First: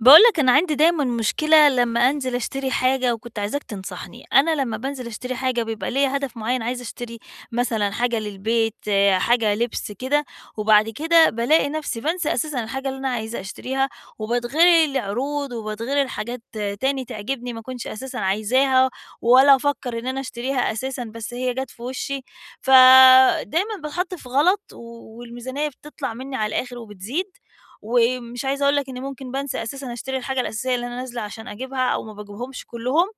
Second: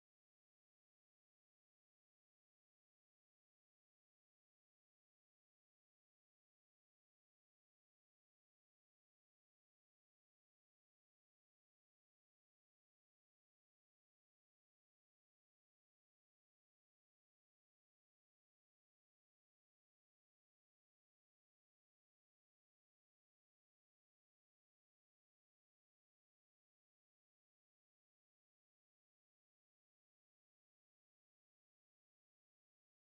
باقولك أنا عندي دايمًا مشكلة لمّا أنزل أشتري حاجة وكنت عايزاك تنصحني، أنا لمّا بانزل أشتري حاجة بيبقى ليّا هدف معيّن عايزة أشتري مثلًا حاجة للبيت، آه، حاجة لبس كده، وبعد كده بالاقي نفسي بانسى أساسًا الحاجة اللي أنا عايزة أشتريها، وباتغري لعروض وباتغري لحاجات تاني تعجبني ما أكونش أساسًا عايزاها، ولا أفكّر إن أنا أشتريها أساسًا بس هي جات في وشي، فدايمًا باتحط في غلط و والميزانية بتطلع مني على الآخر وبتزيد، ومش عايزة أقول لك إني ممكن بانسى أساسًا أشتري الحاجة الأساسية اللي أنا نازلة عشان أجيبها أو ما باجيبهمش كلّهم،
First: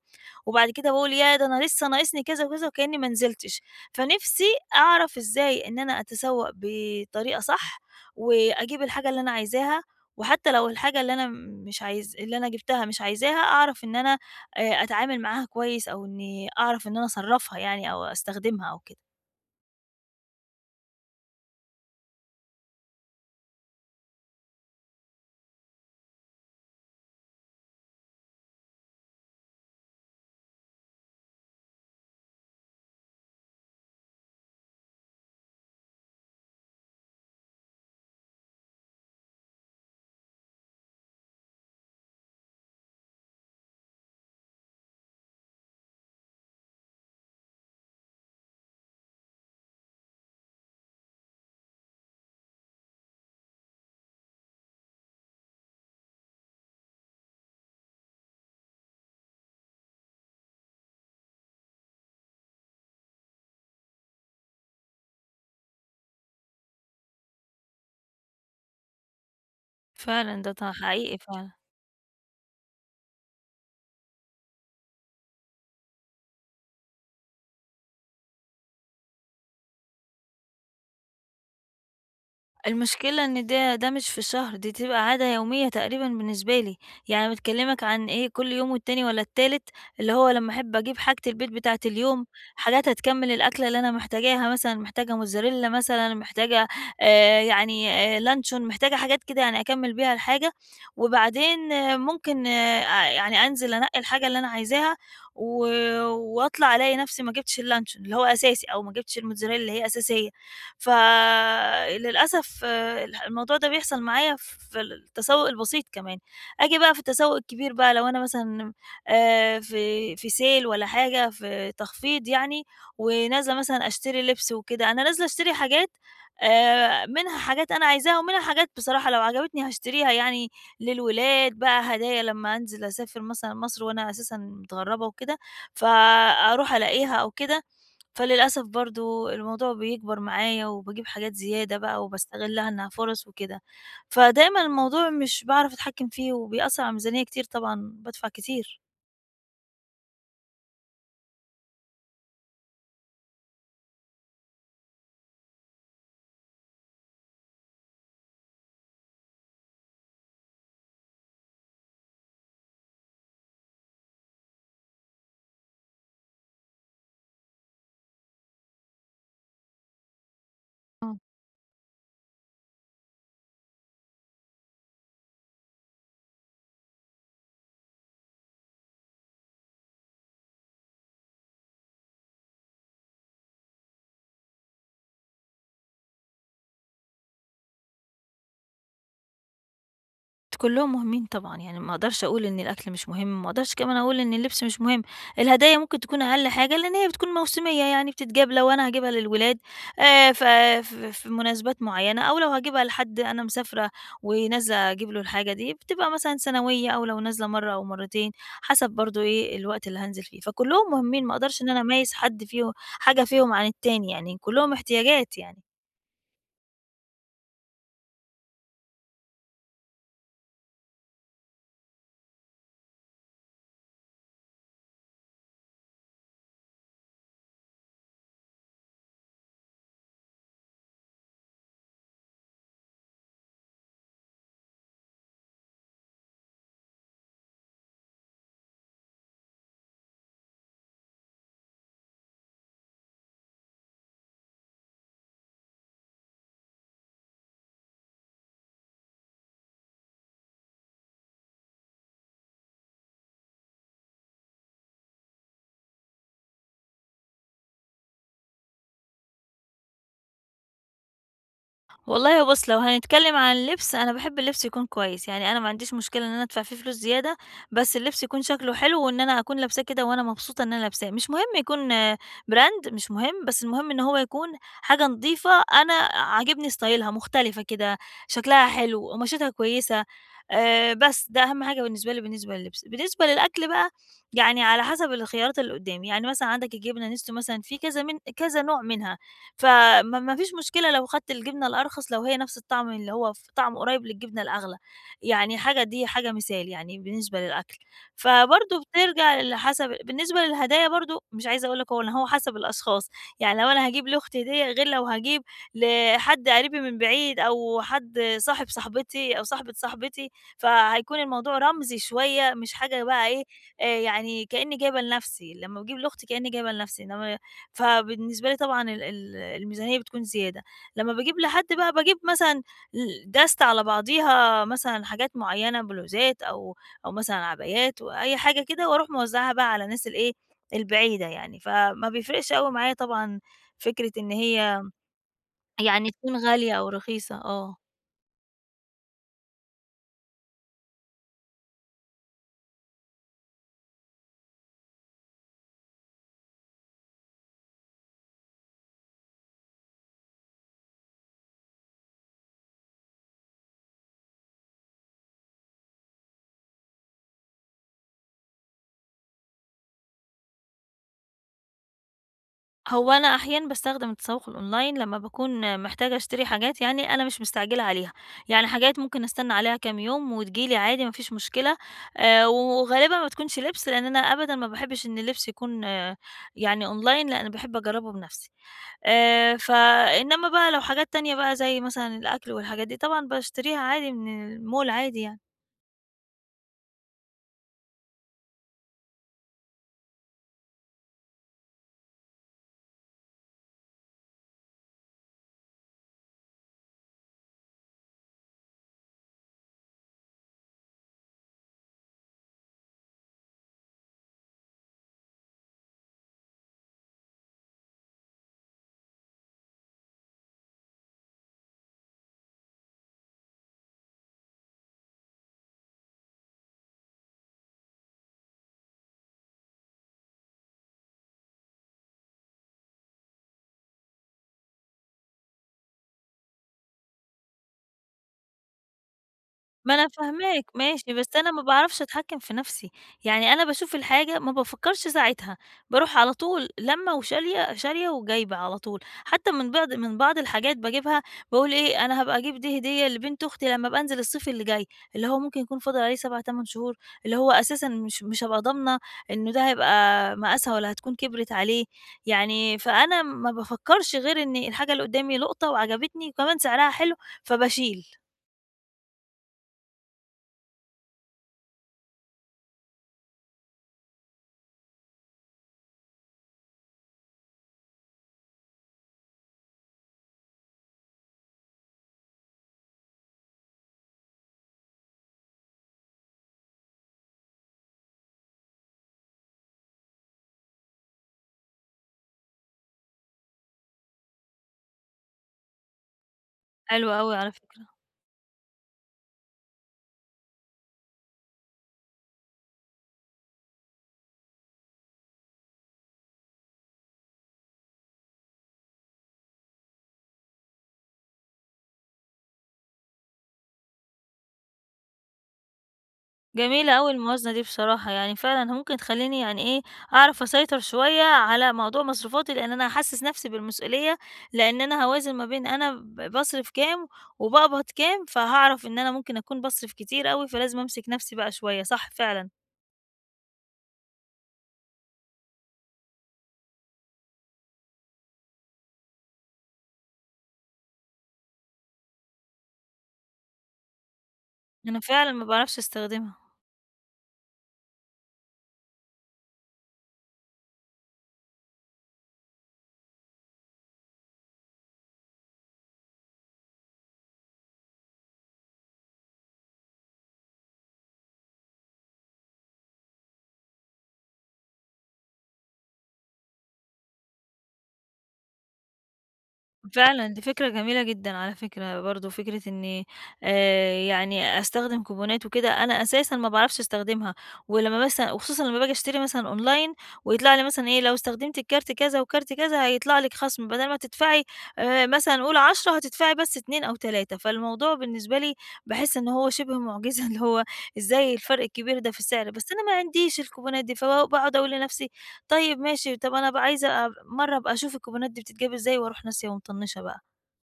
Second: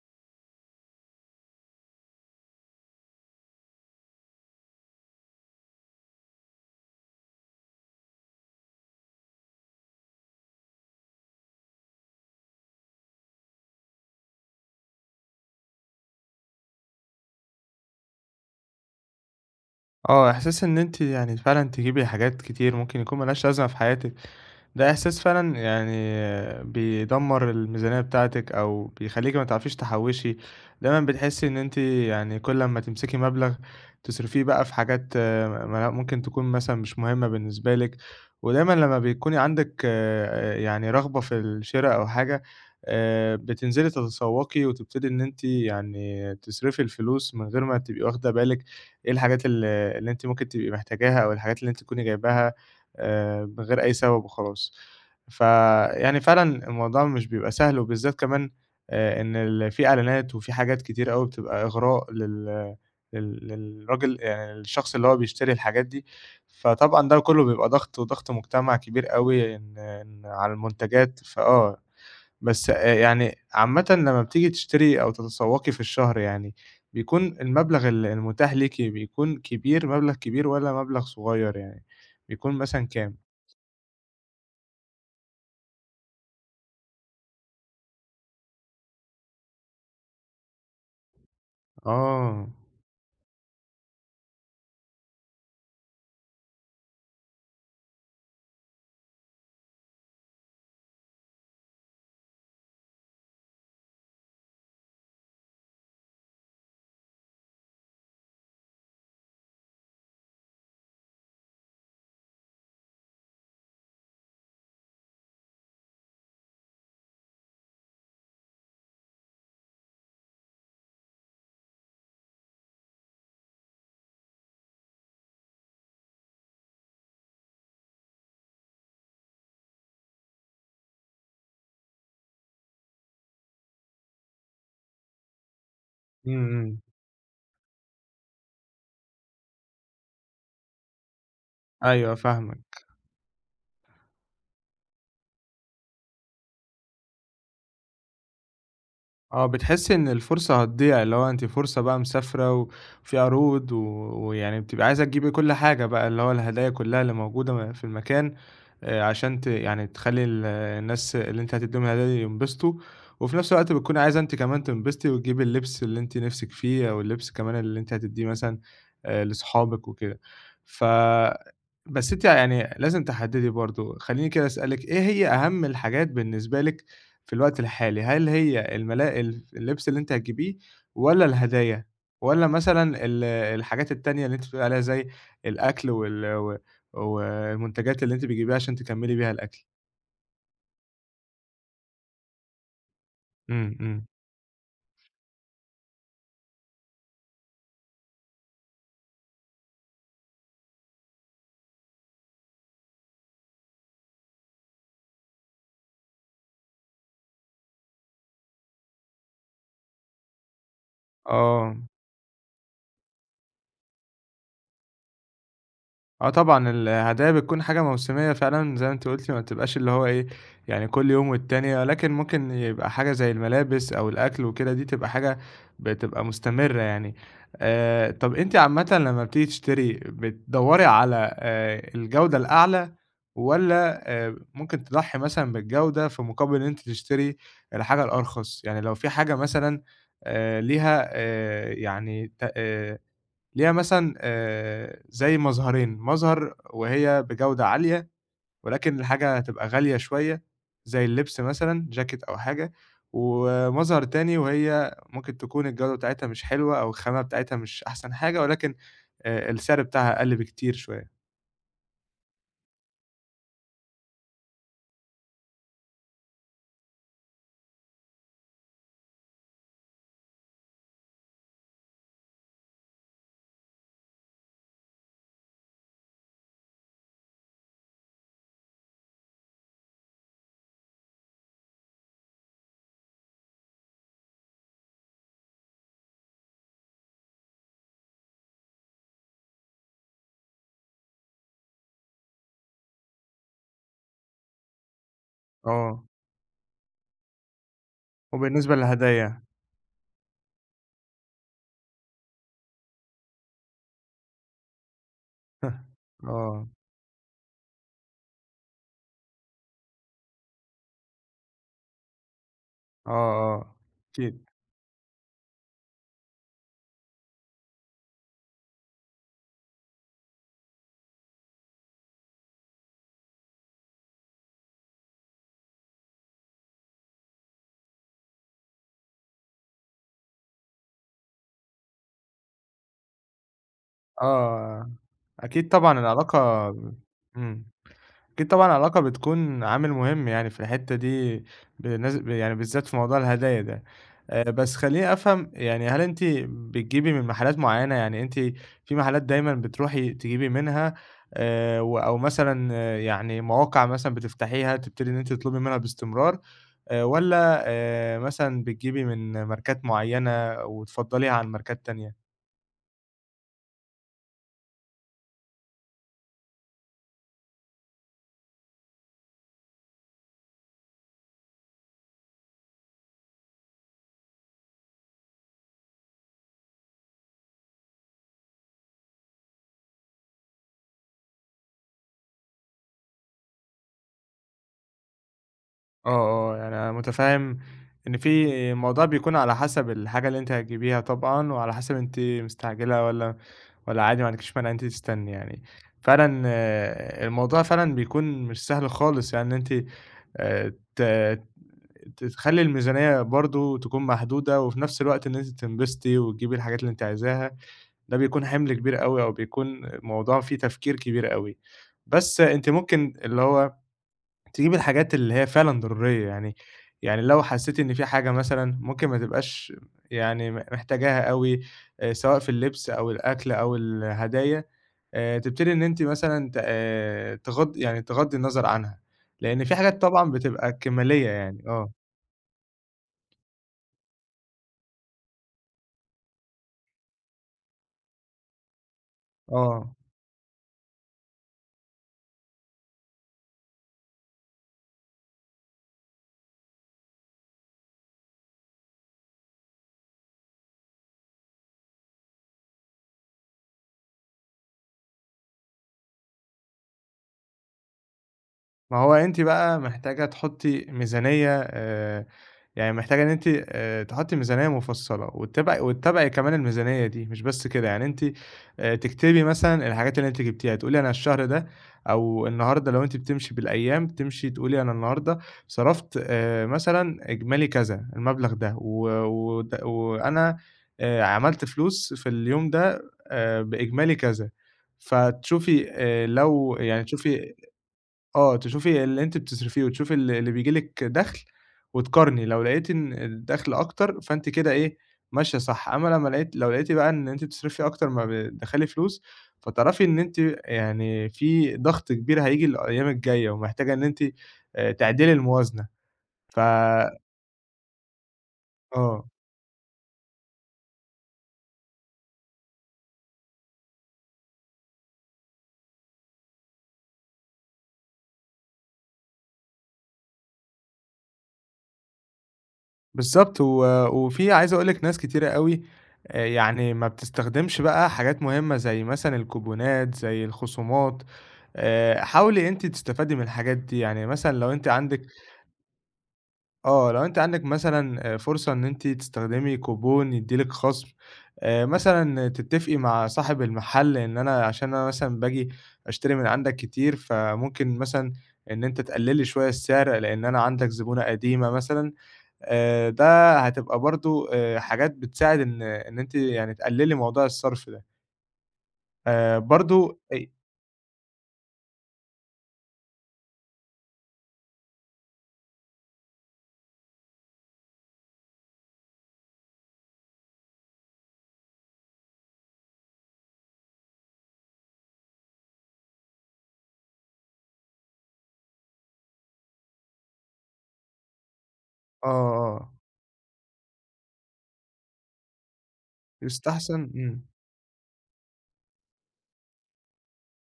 وبعد كده باقول ياه! ده أنا لسه ناقصني كذا وكذا وكأني ما نزلتش، فنفسي أعرف إزاي إن أنا أتسوق بطريقة صح، وأجيب الحاجة اللي أنا عايزاها، وحتى لو الحاجة اللي أنا مش عايز اللي أنا جبتها مش عايزاها أعرف إن أنا أتعامل معاها كويس أو إني أعرف إن أنا أصرّفها يعني أو أستخدمها أو كده. آه، إحساس إن أنتِ يعني فعلًا تجيبي حاجات كتير ممكن يكون ما لهاش لازمة في حياتِك، ده إحساس فعلًا يعني بيدمّر الميزانية بتاعتِك أو بيخلّيكِ ما تعرفيش تحوّشي، دايمًا بتحسّي إن أنتِ يعني كل أمّا تمسكي مبلغ تصرفيه بقى في حاجات ما ممكن تكون مثلًا مش مهمة بالنسبة لِك، ودايمًا لمّا بيكوني عندِك يعني رغبة في الشِرا أو حاجة بتنزلي تتسوّقي وتبتدي إن أنتِ يعني تصرفي الفلوس من غير ما تبقي واخدة بالِك إيه الحاجات اللي أنتِ ممكن تبقي محتاجاها أو الحاجات اللي أنتِ تكوني جايباها من غير أي سبب وخلاص. فيعني فعلًا الموضوع مش بيبقى سهل، وبالذات كمان إن ال في إعلانات وفي حاجات كتير أوي بتبقى إغراء لل لل للراجل يعني للشخص اللي هو بيشتري الحاجات دي، فطبعًا ده كله بيبقى ضغط، وضغط مجتمع كبير أوي إن فعلًا ده على ط حقيقي المنتجات، فعلًا. فآه. بس يعني عامةً لمّا بتيجي تشتري أو تتسوّقي في الشهر يعني، بيكون المبلغ المتاح ليكِ بيكون كبير، مبلغ كبير والّا مبلغ صغير يعني، بيكون مثلًا كام؟ المشكلة إن ده مش في شهر، دي تبقى عادة يومية تقريبا بالنسبة لي، يعني باكلمك عن إيه كل يوم والتاني والّا التالت اللي هو لمّا أحب أجيب حاجة البيت بتاعة اليوم، آه. حاجات هتكمل الأكلة اللي أنا محتاجاها مثلًا محتاجة موتزاريلا مثلًا، محتاجة آآ يعني لانشون، محتاجة حاجات كده يعني أكمل بيها الحاجة، وبعدين آه ممكن يعني أنزل أنقي الحاجة اللي أنا عايزاها و واطلع ألاقي نفسي ما جبتش اللانشون اللي هو أساسي، أو ما جبتش الموتزاريلا اللي هي أساسية، فللأسف الموضوع ده بيحصل معايا في التسوق البسيط كمان، آجي بقى في التسوق الكبير بقى لو أنا مثلًا في sale والّا حاجة في تخفيض يعني، ونازلة مثلًا أشتري لبس وكده، أنا نازلة أشتري حاجات منها حاجات أنا عايزاها، ومنها حاجات بصراحة لو عجبتني هاشتريها يعني للولاد بقى هدايا لمّا أنزل أسافر مثلًا مصر وأنا أساسًا متغربة وكده، إمم، فأروح إمم. ألاقيها أو كده، فللأسف برضه الموضوع بيكبر معايا وباجيب حاجات زيادة بقى أيوه وباستغلها فاهمِك. إنها فرص وكده، فدايمًا الموضوع مش باعرف أتحكم فيه وبيأثّر على الميزانية كتير طبعًا، بادفع كتير. آه، بتحسّي إن الفرصة هتضيع، اللي هو أنتِ فرصة بقى مسافرة و وفي عروض، و ويعني بتبقي عايزة تجيبي كل حاجة بقى، اللي هو الهدايا كلّها اللي موجودة م في المكان عشان ت يعني تخلّي ال الناس اللي أنتِ هتدّيهم الهدايا دي ينبسطوا، وفي نفس الوقت بتكوني عايزة أنتِ كمان تنبسطي وتجيبي اللبس اللي أنتِ نِفْسِك فيه أو اللبس كمان اللي أنتِ هتدّيه مثلًا لصحابِك وكده. ف بس أنتِ يعني لازم تحدّدي برضه، خلّيني كده أسألِك إيه هي أهم الحاجات بالنسبة لِك في الوقت الحالي؟ هل هي الملا الف اللبس اللي أنتِ هتجيبيه والّا الهدايا والّا مثلًا ال الحاجات التانية اللي أنتِ بتقولي عليها زي الأكل وال و والمنتجات اللي أنتِ بتجيبيها عشان تكمّلي بيها الأكل؟ كلهم مهمين طبعًا، يعني ما أقدرش أقول إن الأكل مش مهم، ما أقدرش إمم، كمان إمم، أقول إن اللبس مش مهم، الهدايا ممكن تكون أقل حاجة، لإن هي بتكون موسمية، يعني بتتجاب لو أنا هاجيبها للولاد ف ف في مناسبات معيّنة، أو لو هاجيبها لحد أنا مسافرة ونازلة أجيب له الحاجة دي، بتبقى مثلًا سنوية، أو لو نازلة مرّة أو مرّتين، حسب برضه إيه الوقت اللي هانزل فيه، فكلهم مهمين، ما أقدرش إن آه. أنا أميّز حد فيهم حاجة فيهم عن التاني، يعني كلهم احتياجات يعني. آه طبعًا، الهدايا بتكون حاجة موسمية فعلًا زي ما أنتِ قُلتِ، ما بتبقاش اللي هو إيه، يعني كل يوم والتاني، ولكن ممكن يبقى حاجة زي الملابس أو الأكل وكده، دي تبقى حاجة بتبقى مستمرة يعني. طَب أنتِ عامةً لمّا بتيجي تشتري، بتدوّري على الجودة الأعلى والّا ممكن تضحّي مثلًا بالجودة في مقابل إن أنتِ تشتري الحاجة الأرخص؟ يعني لو في حاجة مثلًا ليها يعني ت ليها مثلًا زي مظهرين، مظهر وهي بجودة عالية ولكن الحاجة هتبقى غالية شوية، زي اللبس مثلًا جاكيت أو حاجة، ومظهر تاني وهي ممكن تكون الجودة بتاعتها مش حلوة أو الخامة بتاعتها مش أحسن حاجة ولكن السعر بتاعها أقل بكتير شوية. والله بُص، لو هنتكلم عن اللبس، أنا باحب اللبس يكون كويس، يعني أنا ما عنديش مشكلة إن أنا أدفع فيه فلوس زيادة، بس اللبس يكون شكله حلو وإن أنا أكون لابساه كده وأنا مبسوطة إن أنا لابساه، مش مهم يكون آه، براند مش مهم، بس المهم إن هو يكون حاجة نضيفة أنا عاجبني ستايلها، مختلفة كده، شكلها حلو، قماشتها كويسة، بس ده أهم حاجة بالنسبة لي بالنسبة للبس. بالنسبة للأكل بقى، يعني على حسب الخيارات اللي قدامي، يعني مثلًا عندك الجبنة نستو مثلًا في كذا من كذا نوع منها. فما ما فيش مشكلة لو خدت الجبنة الأرخص لو هي نفس الطعم اللي هو ف طعمه قريب للجبنة الأغلى، يعني حاجة آه، دي حاجة مثال يعني بالنسبة للأكل، وبالنسبة فبرضه بترجع للهدايا لحسب بالنسبة للهدايا برضه مش عايزة أقول لك هو إن هو حسب الأشخاص، يعني لو أنا هاجيب لأختي هدية غير لو هاجيب لحد آه، قريبي من بعيد أو حد صاحب صاحبتي أو صاحبة صاحبتي، فهيكون الموضوع رمزي شوية مش حاجة آه، بقى إيه، آه، أكيد. يعني كأني جايبة لنفسي، لمّا باجيب لأختي كأني جايبة لنفسي، إنما فبالنسبة لي طبعًا ال ال الميزانية بتكون زيادة، لمّا باجيب لحد بقى باجيب مثلًا دست على بعضيها مثلًا حاجات معيّنة بلوزات أو أو مثلًا عبايات وأي حاجة كده وأروح موزّعاها بقى على الناس الإيه، البعيدة يعني، فما بيفرقش أوي معايا طبعًا فكرة إن هي آه، أكيد طبعًا يعني تكون العلاقة. غالية أو رخيصة، إمم. آه. أكيد طبعًا العلاقة بتكون عامل مهم يعني في الحتّة دي بالناس يعني بالذات في موضوع الهدايا ده. بس خلّيني أفهم يعني هل أنتِ بتجيبي من محلات معيّنة؟ يعني أنتِ في محلات دايمًا بتروحي تجيبي منها و أو مثلًا آه، يعني مواقع مثلًا بتفتحيها تبتدي إن أنتِ تطلبي منها باستمرار والّا مثلًا بتجيبي من ماركات معيّنة وتفضّليها عن ماركات تانية؟ هو أنا أحيانًا باستخدم التسوق الأونلاين لمّا باكون محتاجة أشتري حاجات يعني أنا مش مستعجلة عليها، يعني حاجات ممكن أستنى عليها كام يوم وتيجي لي عادي ما فيش مشكلة، وغالبًا ما بتكونش لبس لأن أنا أبدًا ما باحبش إن اللبس يكون آه، يعني أونلاين لأ، أنا باحب أجربه بنفسي، فإنما بقى لو حاجات تانية بقى زي مثلًا الأكل والحاجات دي طبعًا باشتريها عادي من المول عادي يعني. آه، آه، يعني أنا متفهّم إن في الموضوع بيكون على حسب الحاجة اللي أنتِ هتجيبيها طبعًا، وعلى حسب أنتِ مستعجلة والّا عادي ما عندكيش مانع إن أنتِ تستني يعني. فعلًا آه، الموضوع فعلًا بيكون مش سهل خالص يعني إن أنتِ آآ ت ت تخلّي الميزانية برضه تكون محدودة، وفي نفس الوقت إن أنتِ تنبسطي وتجيبي الحاجات اللي أنتِ عايزاها، ده بيكون حِمل كبير أوي أو بيكون موضوع فيه تفكير كبير أوي. بس أنتِ ممكن اللي هو تجيب الحاجات اللي هي فعلًا ضرورية، يعني يعني لو حسّيتِ إن في حاجة مثلًا ممكن ما تبقاش يعني م محتاجاها أوي، سواء في اللبس أو الأكل أو الهدايا، تبتدي إن أنتِ مثلًا ت تغض يعني تغضّي النظر عنها، لإن في ما حاجات أنا طبعًا فاهماك بتبقى ماشي، بس كمالية أنا ما يعني، آه، باعرفش أتحكّم في نَفْسي، يعني أنا باشوف الحاجة ما بافكّرش ساعتها، باروح على طول لَمّة وشالية، شارية وجايبة على طول، حتى من بعض آه، من بعض الحاجات باجيبها باقول إيه، أنا هابقى أجيب دي هدية لبنت أختي لمّا أبقى أنزل الصيف اللي جاي، اللي هو ممكن يكون فاضل عليه 7، 8 شهور، اللي هو أساسًا مش هابقى ضامنة إنه ده هيبقى مقاسها والّا هتكون كبرِت عليه، يعني فأنا ما بافكّرش غير إن الحاجة اللي قُدّامي لقطة وعجبتني وكمان سعرها حلو، فباشيل. ما هو أنتِ بقى محتاجة تحطّي ميزانية يعني محتاجة إن أنتِ تحطّي ميزانية مفصّلة وتتابعي وتتابعي كمان الميزانية دي، مش بس كده، يعني أنتِ تكتبي مثلًا الحاجات اللي أنتِ جبتيها، تقولي أنا الشهر ده أو النهارده لو أنتِ بتمشي بالأيام، تمشي تقولي أنا النهارده صرفت مثلًا إجمالي كذا، المبلغ ده و وت وأنا عملت فلوس في اليوم ده بإجمالي كذا، فتشوفي لو يعني حلو أوي على تشوفي فكرة. آه، تشوفي اللي أنتِ بتصرفيه وتشوفي ال اللي بييجي لِك دخل وتقارني، لو لقيتِ إن الدخل أكتر فأنتِ كده إيه، ماشية صح، أمّا لمّا لقيتِ لو لقيتِ بقى إن أنتِ بتصرفي أكتر ما بتدخّلي فلوس، فتعرفي إن أنتِ يعني في ضغط كبير هييجي الأيام الجاية ومحتاجة إن أنتِ تعدلي الموازنة. ف جميلة أوي الموازنة دي بصراحة، يعني فعلًا ممكن آه. تخلّيني يعني إيه، أعرف أسيطر شوية على موضوع مصروفاتي، لإن أنا هاحسّس نَفْسي بالمسؤولية، لإن أنا هاوازن ما بين أنا باصرف كام وباقبض كام، فهاعرف إن أنا ممكن أكون باصرف كتير أوي، فلازم أمسك نَفْسي بقى شوية، صح فعلًا، بالضبط، و وفي عايز أقول لِك ناس كتيرة أوي يعني ما بتستخدمش بقى حاجات مهمة زي مثلًا الكوبونات، زي الخصومات، حاولي أنتِ تستفادي من الحاجات دي، يعني مثلًا لو أنتِ أنا عندِك فعلًا ما باعرفش أستخدمها. آه، لو أنتِ عندِك مثلًا آه، فرصة إن أنتِ تستخدمي كوبون يدّي لِك خصم، مثلًا تتفقي مع صاحب المحل إن أنا عشان أنا مثلًا باجي أشتري من عندك كتير، فممكن مثلًا إن أنت تقلّلي شوية السعر لإن أنا عندك زبونة قديمة مثلًا. ده هتبقى برضه حاجات بتساعد إن أنتِ يعني تقللي موضوع الصرف ده. برضه فعلًا أي دي فكرة جميلة جدًا على فكرة برضه، فكرة إني يعني أستخدم كوبونات وكده، أنا أساسًا ما باعرفش أستخدمها، ولمّا مثلًا وخصوصًا لمّا باجي أشتري مثلًا أونلاين ويطلع لي مثلًا إيه، لو استخدمتِ الكارت كذا وكارت كذا هيطلع لِك خصم، بدل ما تدفعي مثلًا قُل 10 هتدفعي بس 2 أو 3 فالموضوع بالنسبة لي باحس إن هو شِبه معجزة اللي هو إزاي الفرق الكبير ده في آه، السعر، بس أنا آه، ما عنديش الكوبونات دي، باقعد أقول لنفسي طيب ماشي، طَب أنا بقى عايزة يستحسن. إمم. مرّة أبقى أشوف الكوبونات دي بتتجاب إزاي وأروح ناسية ومطنّشة بقى.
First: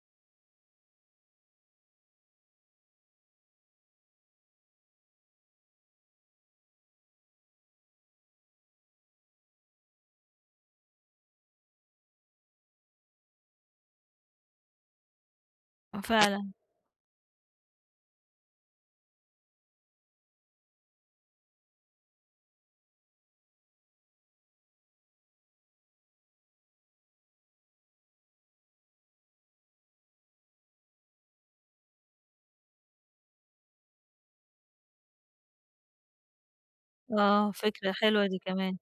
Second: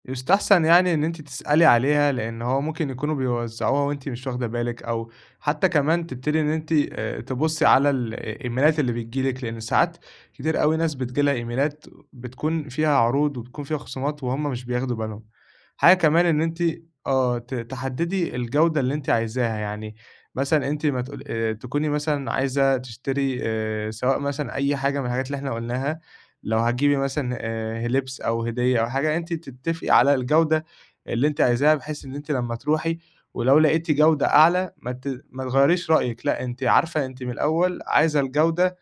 يُستحسن يعني إن أنتِ تسألي عليها، لإن هو ممكن يكونوا بيوزّعوها وأنتِ مش واخدة بالِك، أو حتى كمان تبتدي إن أنتِ تبُصّي على الإيميلات اللي بتيجي لِك، لإن ساعات كتير أوي ناس بتيجي لها إيميلات بتكون فيها عروض وبتكون فيها خصومات وهُم مش بياخدوا بالهم. حاجة آه كمان إن فعلًا. أنتِ آه، ت تحدّدي الجودة اللي أنتِ عايزاها، يعني مثلًا أنتِ ما تقول تكوني مثلًا عايزة تشتري سواء مثلًا أي حاجة من الحاجات اللي إحنا قُلناها لو هتجيبي مثلًا لبس أو هدية أو حاجة، أنتِ تتفقي على الجودة اللي أنتِ عايزاها، بحيث إن أنتِ لمّا تروحي ولو لقيتِ جودة أعلى ما تغيّريش رأيِك، لأ أنتِ عارفة أنتِ من آه، الأول فكرة عايزة حلوة دي الجودة كمان.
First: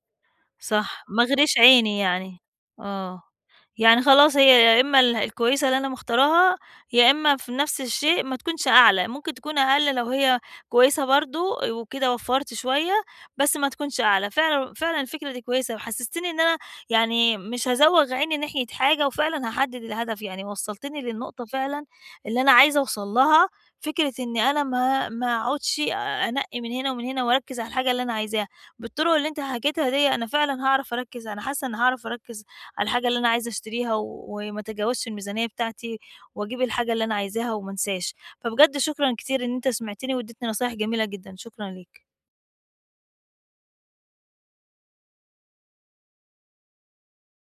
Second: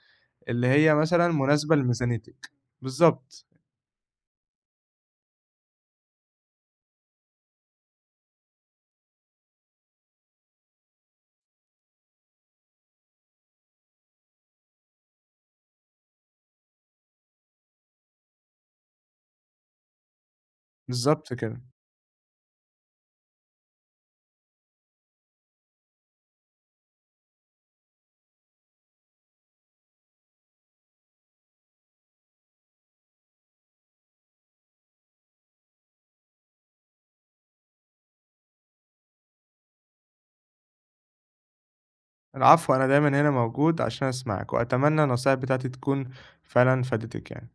اللي هي صح، ما مثلًا اغريش مناسبة عيني يعني، لميزانيتِك. آه، بالضبط، يعني خلاص هي يا إما الكويسة اللي أنا مختاراها، يا إما في نفس الشيء ما تكونش أعلى، ممكن تكون أقل لو هي كويسة برضه وكده وفّرت شوية، بس ما تكونش أعلى، فعلًا فعلًا الفكرة دي كويسة، وحسستني إن أنا يعني مش هازوّغ عيني ناحية حاجة، وفعلًا هاحدد الهدف، يعني وصّلتني بالضبط للنقطة كده. فعلًا اللي أنا عايزة أوصل لها، فكرة إني أنا ما أقعدش أنقّي من هنا ومن هنا وأركّز على الحاجة اللي أنا عايزاها. بالطرق اللي أنت حكيتها دي أنا فعلًا هاعرف أركّز، أنا حاسة إني هاعرف أركّز على الحاجة اللي أنا عايزة أشتريها و وما أتجاوزش الميزانية بتاعتي وأجيب الحاجة اللي أنا عايزاها وما انساش، فبجد شكرًا كتير إن أنت سمعتني وادّيتني نصايح جميلة جدًا، شكرًا ليك. العفو، أنا دايمًا هنا موجود عشان أسمعِك، وأتمنى النصايح بتاعتي تكون فعلًا فادتِك يعني.